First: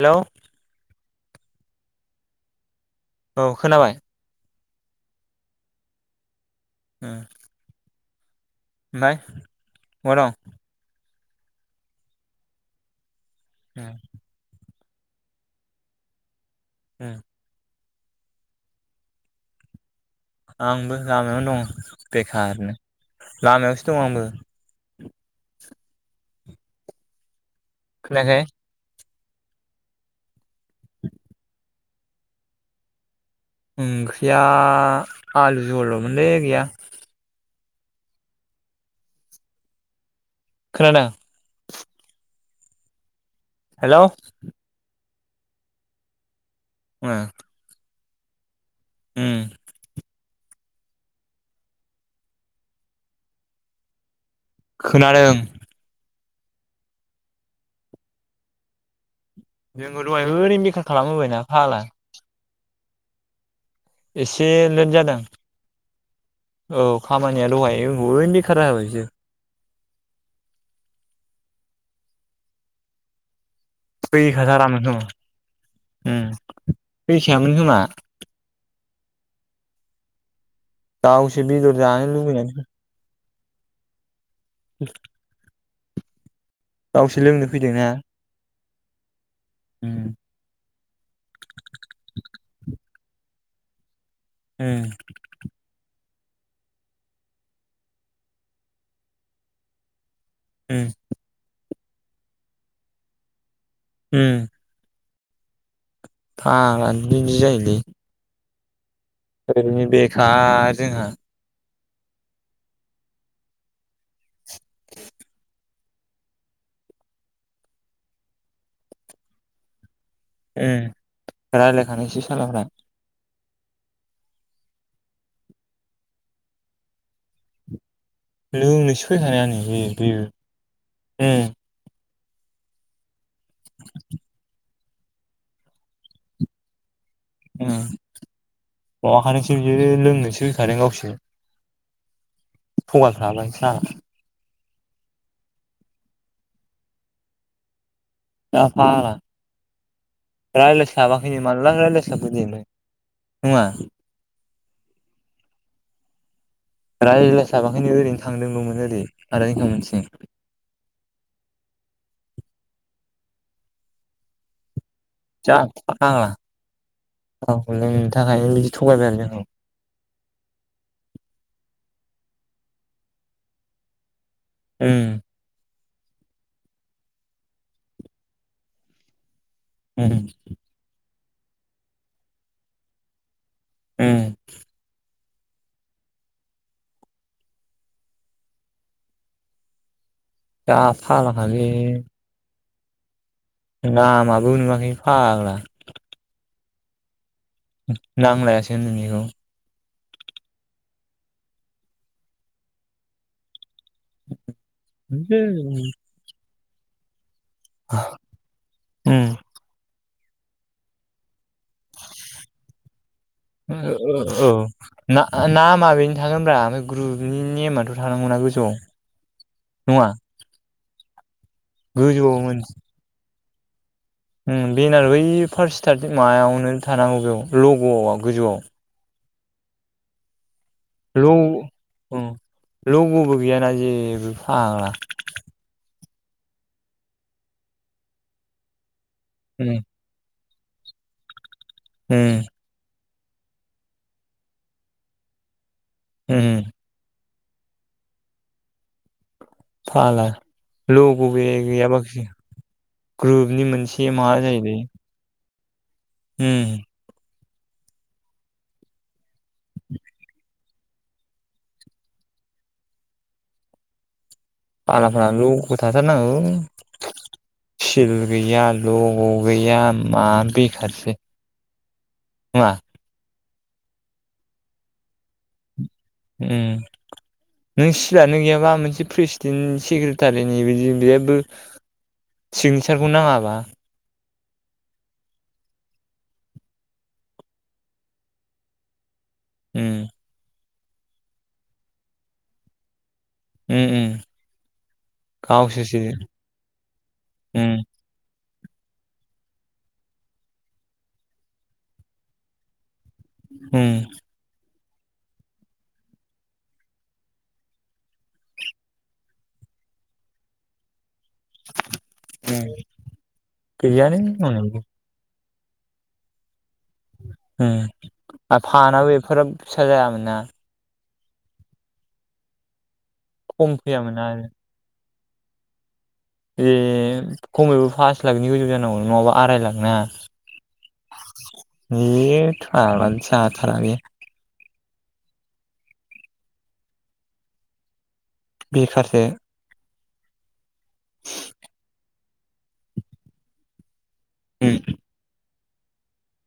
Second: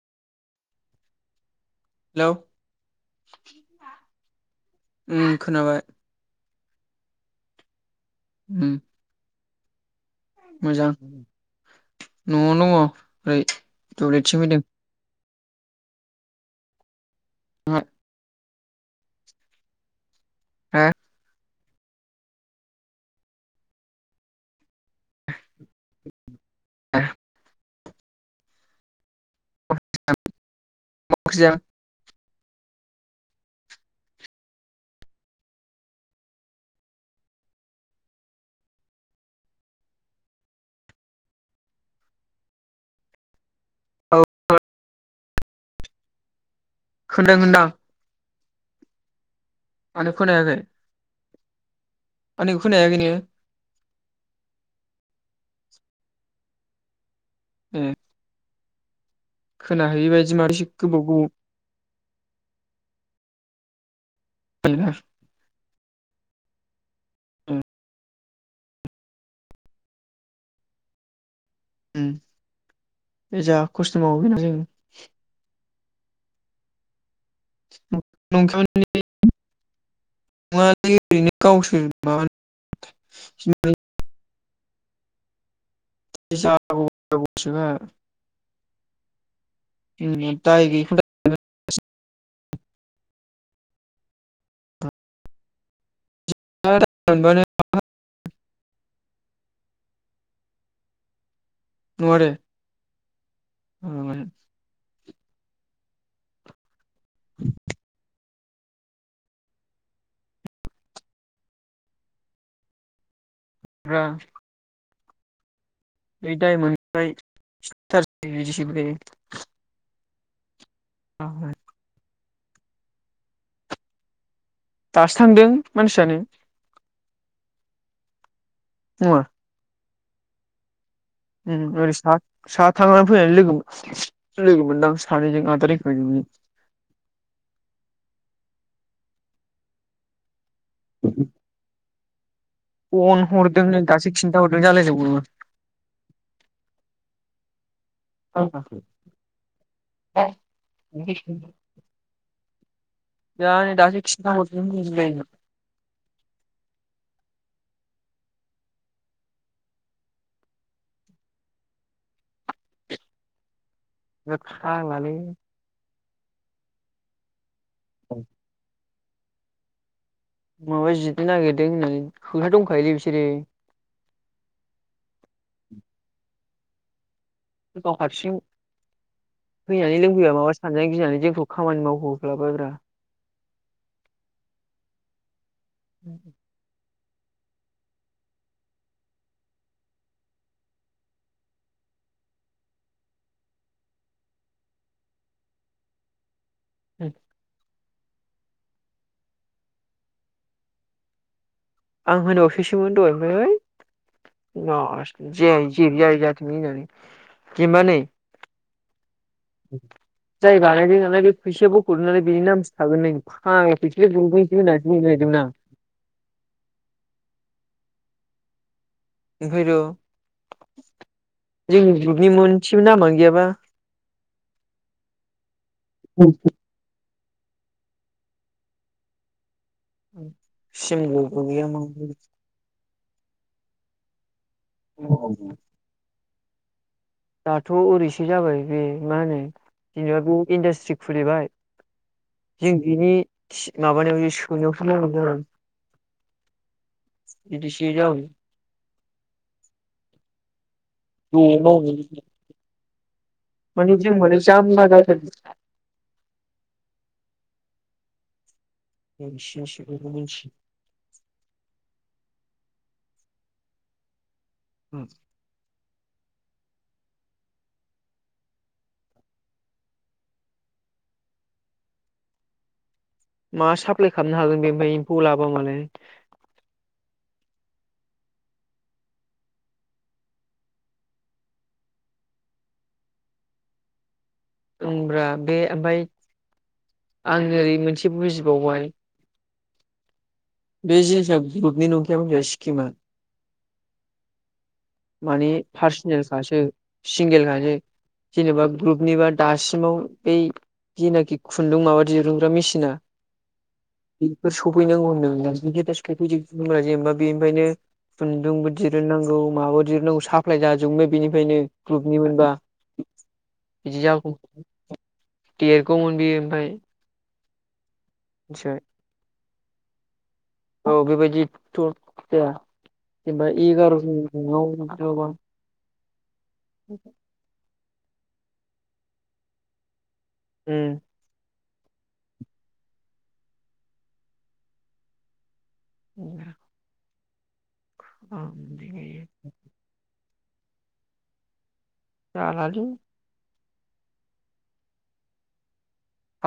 Hello hello औ खोनाबाय। उम खोनाबाय। हो उम ओमफ्राय महा दं? मोजां न'आव दङ। ओइ तयलेतथिं फैदों। ओ [unintelligible] आंबो लामायावनो दं। बेखार ओरैनो लामायावसो दं आंबो। [inaudible] खोनायाखै [unintelligible] मा ओंख्रि जाया? ओंख्रिया आलु जहल'मोनलै गैया खोनादों हेलौ औ [inaudible] ओ खोनायाखै आंनिखौ खोनाहैयाखै नोङो खोनादों ए जोङो खोनाहैयि दहाय बायदि ओरैनो मारैसो बेखार गोबाव खालामबोबायना फागला एसे लेट गोबाव जादों औ खामानिया उम दहाय ओरैनो बेखार जाबाय बादिसो ओ मिथिया बेखार जानानै दं उम फैसायामोन खोमा [inaudible] ओरैनो गावसोर बेदर जानो माबा लुबै [unintelligible] [inaudible] गावसो लोंनो फैदोंना [unintelligible] उम [unintelligible] [inaudible] ए [unintelligible] उम औ आरो उम [unintelligible] बिदि जायोलै ओरैनो बेखा जोंहा [unintelligible] बे [unintelligible] मोन ए रायलायखानिसै [unintelligible] दासो थांदों मानसियानो लोंनोसो फैखानायानो बियो बियो ओम [unintelligible] सा [unintelligible] फैनाय लोगो लोगो मोनदां? सानैजों आदा [unintelligible] ओम मबाखादोंसो बियो लोंनोसो यादों गावसोर फन थगायफ्लाबाय साला हरदोंनो दासों खिनथा हरदों। [unintelligible] आफाग्ला रायज्लायसाबाखैनो मालला रायज्लायसाबखो दे नों [unintelligible] दासो खिथा हरदो। [unintelligible] रायज्लायसाबाखैनो ओरैनो थांदोंल'मोन ओरैनो [unintelligible] थोद फाग्लालै जा [unintelligible] औ नोंनि थाखायनो [unintelligible] थगायबाय आरो [unintelligible] माबा जिदनो नागिरदोंनो होनो दंखायोलै बिसोरो ओम [inaudible] गाव हारसिं फैनानै उम लोंफैबा माबा सानजानो गिनानै लों थ' खामानि [unintelligible] बायग्रा ओम [inaudible] जा [unintelligible] खालै लामाबो नुवाखै फाग्ला [inaudible] नांलायासै [unintelligible] बेखौ आं होनो असेसोन [unintelligible] दहाय ओमफ्राय औ उम ज [unintelligible] ज [unintelligible] ज [unintelligible] ज [unintelligible] न जानि [unintelligible] कबानिै [unintelligible] जाय बानायदों नालाय बि फैसाया बख'दों नालाय बेनि नामसो थागोन नै फ ओ फैसायाो गसै ओ होननानै औ बुंनो ना नागिरदोंमोन आं नामा बेनो थागोनब्रा ओमफ्राय ग्रुपनि नेमाथ' थानांगौना गोजौयाव ओंखायथ' जोंनि ग्रुपनि गोजौआव मोन मोनसेबो नामयानो गैयाबा। बेनार बै फार्स्ट स्टार्टि मायावनो थानांगौ गो [unintelligible] लग'आव गोजौआव औ [inaudible] ल' सिमलुरखौ [unintelligible] गैया म [unintelligible] उम लग'बो गैयाना जेबो फाग्ला [inaudible] दाथ' ओरैसो जाबाय बे मा होनो उम जेनेबा इन्डासट्रि खुलिबाय उम जों बिनि माबानि सुनियाव ओम एदिसो जाबाय फ [unintelligible] लााय लग' ज' मावनो गैयाबाखि ग्रुपनि माने जों मोनसे माने माबा जाहैयोलै जाम्बा जाथारदों ओम बिसखौ [unintelligible] बुंस [unintelligible] बालाफोर लग' थाथारनांगौ सिल गैया लग' गैया मा बेखारसै नङा मा साप्लााय खालामनो हागोन बे ओमफ्राय एमफौ लाबा मालाय ओम नों सिलानो गैयाबा मोनसे प्रेसिडेन्ट सेक्रेटारिनि बिदि बेहबो सिगनेसारखौ नाङाबा होनब्रा बे ओमफफ्राय आं ओरै मोनसे बुजिबावबाय ओम बे जिनिसा ग्रुपनि नंखाया मोनथिनाय सिखिमा ओम ओम माने पार्सनेलखासो उम सिंगेलखासो जेनेबा ग्रुपनिबा दासिमाव बै जेनाखि खुनदुं माबा दिरुनग्रा मेसिना होम है नांगौ होनदोंमोनना जेनबा बेनिफायनो जों खुुंबो दिरुं नांगौ माबाब। [unintelligible] साप्लाय जाजोबनो।। बेनिफायनो ग्रुपनि मोनबा बिदि गैयानो जाखौब। मावनांगौ देरगौमोन बियो ओमफाय। होम। आरो थानाबो। [unintelligible] फिसा जायामोन ना। औ बेबायदि। [unintelligible] एबा खम फैयामोन एगार'जोन आरो मुंङाव एबार। ए खमैबो। फास लाखनि गोजौ जानांगौ नङाबा आराय लाक ना? उम। ए फाग्ला जाथारालै। [unintelligible] उम बेखारसो [unintelligible] [inaudible] जाला लै। उम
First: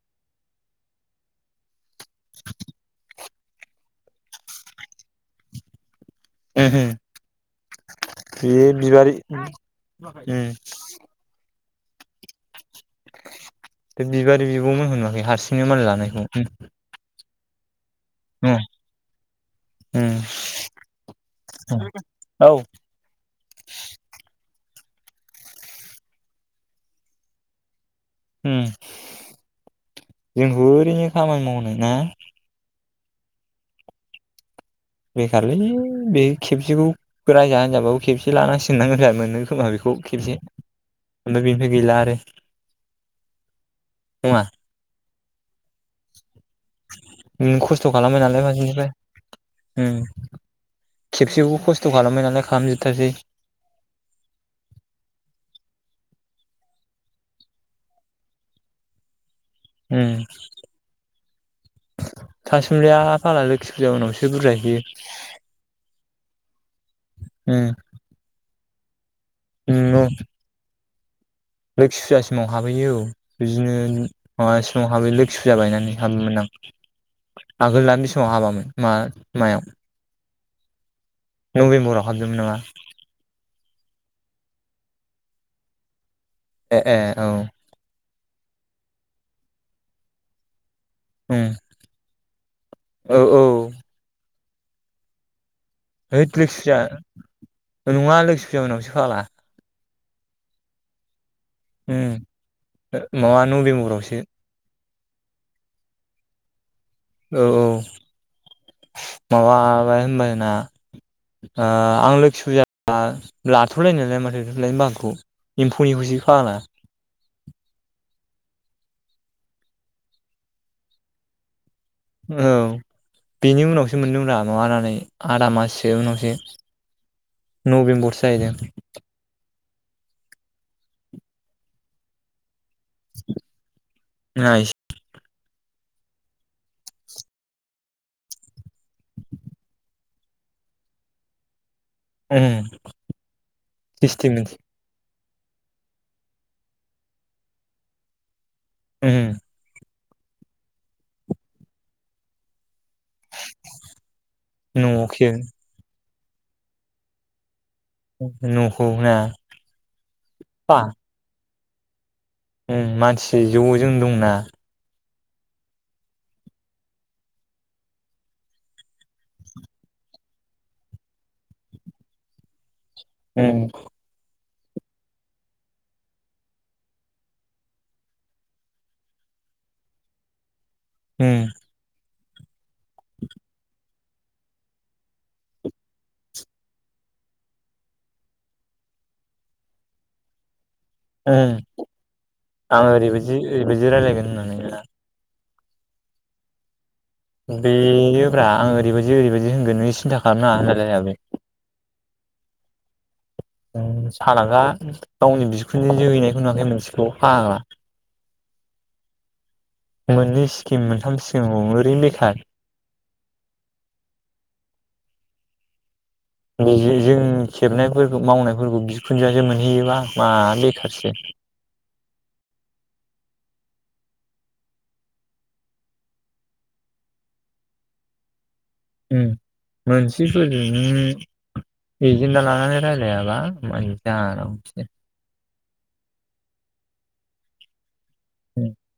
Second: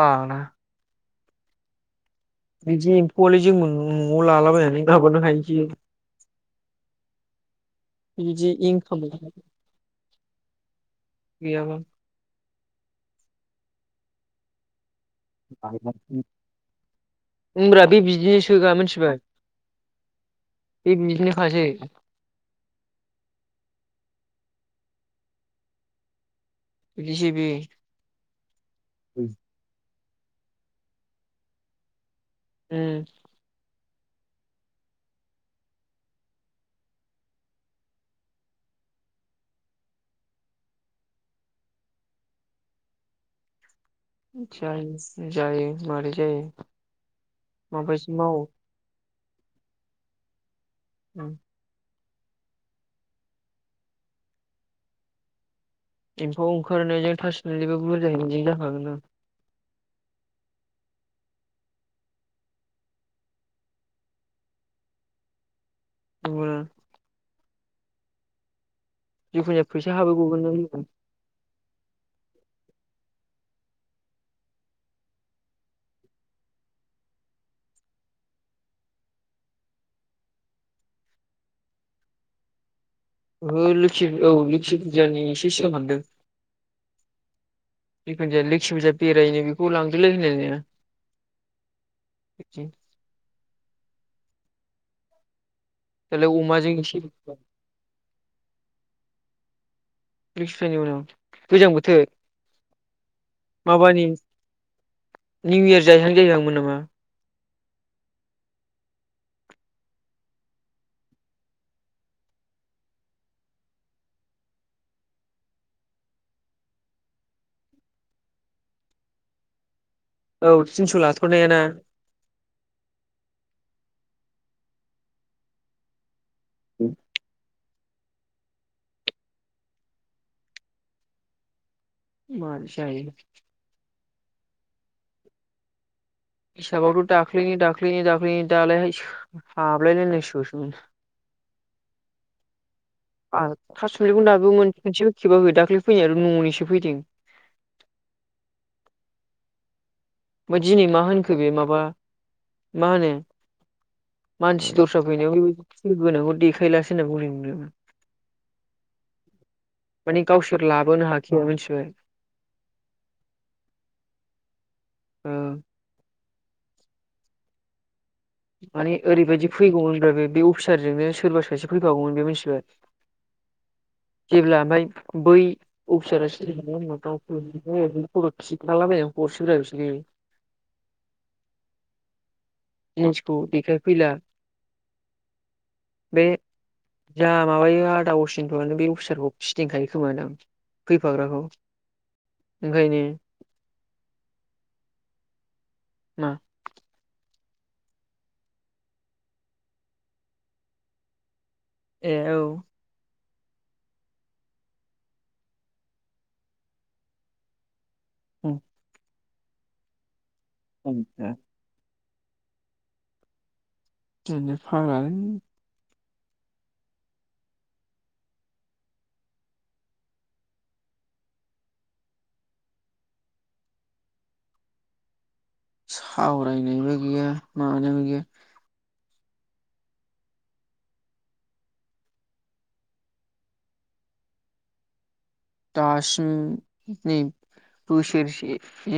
ओ ना। [unintelligible] [unintelligible] ओ हो बिदि बे इनकाम बिबारि। उम गैयाबा। बे बिबारि बिबौमोन होनना बे हारसिंनो माल लानायखौ उम उमब्रा। बे बिदिनोसोगा मोनथिबाय उम बे बिदिनोखासै। औ जिसिबि। उम। [unintelligible] जोंखौ ओरैनो खामानि मावनाय ना? उम। बेखारलै बे खेबसेखौ रायजा होनजाबाबो खेबसे लानांसिननांगोनदां मोनगोन खोमा बेखौ खेबसे ओमफ्राय बेनिफाय गैला आरो। साइनस। जायो। मारै जायो उम खस्थ' माबायदि खालामो मावो नालाय माजिनिफ्राय। उम खेबसेबो खस थ' खालामबायनालाय खालाम जोबथारसै एम्फौ ओंखारनायजों थासिमुलिबो बुरजायैनायजों जाखागोन ना उम थासुमलिया फाग्ला लोखि फुजा उनावसो बुरजा हैयो। नंगौ ना उम जिखु जाया फैसा नंगौ हाबैबावगोन दां लोगो लोखि फुजासिमाव हाबहैयो औ बिदिनो माबासिमाव हाबैयो लोखि फुजा बायनानै हाबोमोन आं आगोल दान समाव हाबामोन मा मायाव नबेम्बराव हाबदोंमोन नामा? ओहो लोखि औ लोकि फुजानि एसे सिगां हाबदों। ए ए औ जिखु जाया लोखि बेरायनो बेखौ लांदोलै होनलाय लाननाया उम बिथिं [unintelligible] औ औ हैद दालाय लोखि अमाजों फुजा नङा एसे लोखि फुजा नङा लोखि फुजानि उनावसो फाग्ला लोखि फुजानि उनाव गोजां बोथोर उम माबा माबानि नभेम्बरावसो निउ इयार जाहैानो जाहैखांमोन नामा? औ औ माबाबाय होनबाना आं लोखि फुजा लाथ'लाय नालाय माथो लथ'लाय बागोखौ एम्फौनिखौसो फाग्ला औ थिनस' लाथ'रनाया ना? औ बेनि उनावसो मोनदोंरा आदा माससो उनावसो [inaudible] नभेम्बरसो जाहैदों। मानसि आयि [unintelligible] नायश [unintelligible] हिसाबावथ' दाख्लैनि दाख्लैनि दाख्लैनि दालाय सो हाबलायलायनाय लानांसिगौसोमोन। ओं थासुमब्लिखौनो दाबो मोनसेबो खेबाखै दाख्लै फैनाय न'निसो फैदों। उम ओमफ्राय दिनै मा होनखो बे माबा मा होनो मानसि दस्रा न'खि फैनायाव बेबायदि [unintelligible] देखायलासो होनना बुंदों बुंदोंमोन। न'खौ ना माने गावसोर बा लाबोनो [inaudible] उम मानसि ज'जों दंना ओ माने ओरैबायदि फैगौमोन फ्राय बे बे अफिसारजोंनो सोरबा सासे फैफागौमोन बे मोनथिबाय उम जेब्ला ओमफ्राय बै अफिसारा [unintelligible] खिनथालाबाय हारसैब्रा बिसोरो उम मिथिगौ बेखौ फैला बे जा माबायो आदा असिनथ' आनो बे अफिसारखौ फिदिंखायो खोमोन दां उम आं ओंखायनो ओरैबायदि ओरैबायदि रायजलायगोन होननानै लिराया मा बेयोब्रा आं ओरैबायदि ओरैबायदि होनगोन नों सिन्था खालामनााङा होनलाय नानै ए औ सालाागा गावनि बिखुमजोनो जोहैनायखौ नुवाखै मोनसेखौ फाग्ला औ [unintelligible] सिकिम मोनथाम सिकिमखौ एरैनो सार [unintelligible] बिजों जों खेबनाय गयनाय मावनायफोरखौ बिखुमजोयासो मोनहैयोबा मा बेखारसो सावरायनायबो गैया मानायबो गैया। उम मोनसे सोदोबनि एजेनडा लानानै रायजलायाबा मा जानांगौसै दासिम नै बोसोरसे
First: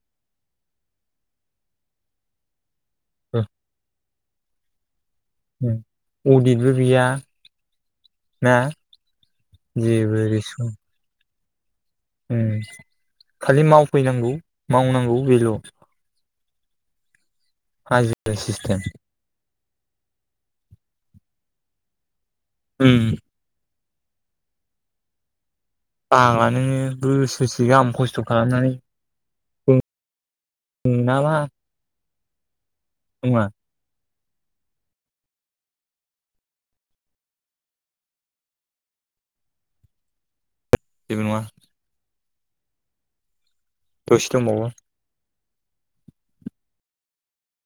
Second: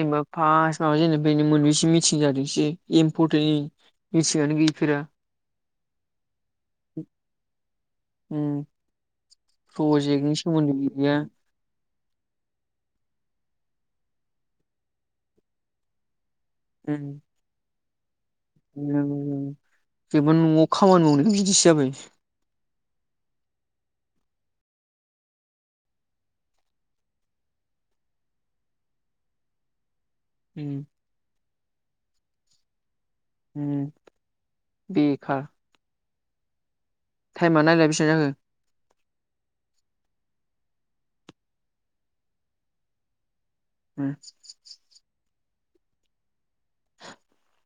एबो फासयाव एनिबिनि मोनबैसो मिटिं जादोंसै इमपथैय मिथिंयानो गैफेरा अडितबो गैया। उम ना जेबो प्रजेगनि रेसपन सोमोनदैबो गैया। खालि मावफैनांगौ मावनांगौ बेल' उम आ नोंङो बेबो न'आव खामानि मावनाय बिदिसो जाबाय। उम आंहानो नै बोसोरसे गाहाम खस्थ' खालामनानै उम नांङा। उम बेेखार टाइमेया नायलाय बेसेबां जाखो जेबो नंङा। उम दसे दंबावो [inaudible]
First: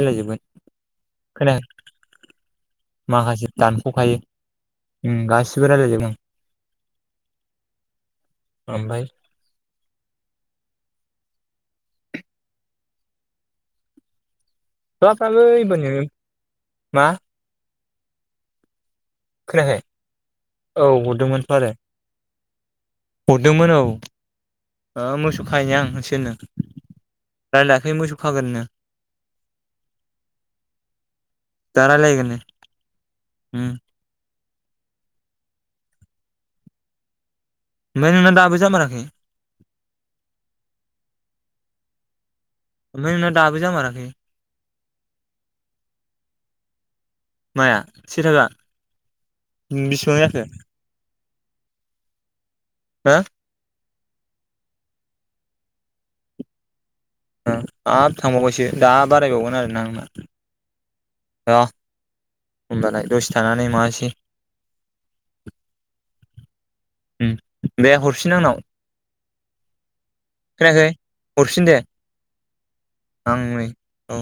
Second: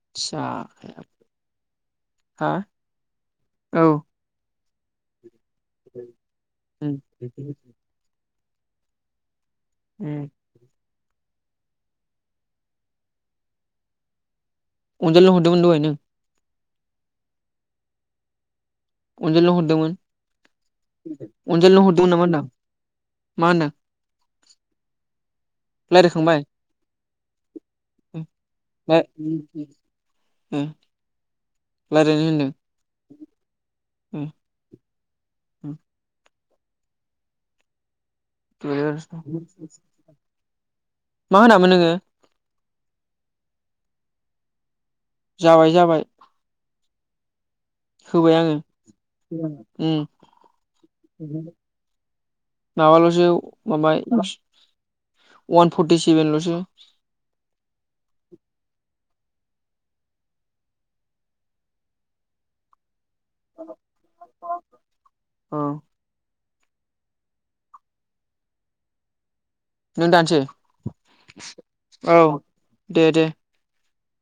मिलायजोबगोन जाया खोनाया हा माखासे औ दानसखायो उम गास रायलायदोनि [unintelligible] ओमबाय उम अनजालु हाबाफ्राबो हरदोंमोन दहायनो एबारनो मा अनजालु खोनायाखै हरदोंमोन औ हरदोंमोनथ' आरो अनजालु हरदोंमोन नामा होनदां मा होनदों आ मासे दुखायनो आं होसोरनो रायलायखांबाय रायलायाखै मोसौ खागोननो दा रायलायनो रायलायगोननो उम उम ओमफाय नोंना दाबो जामाराखै? मा होनामोन नोङो? फाय नोंना दाबो जामाराखै? जाबाय जाबाय। माया से होबाय थाखा आङो उम बिसिबां जाखो? [inaudible] हो माबाल'सो माबाय वान फर्टि सेभेन लसो आ आरो थांबावबायसो दा बारायबावगोन आरोना आंना आ होमबालाय। दसे थानानै मान‌से औ उम दे हरफिन आंनाव। नों दानसै खोनायाखै हरफिन दे औ दे दे। आं नै औ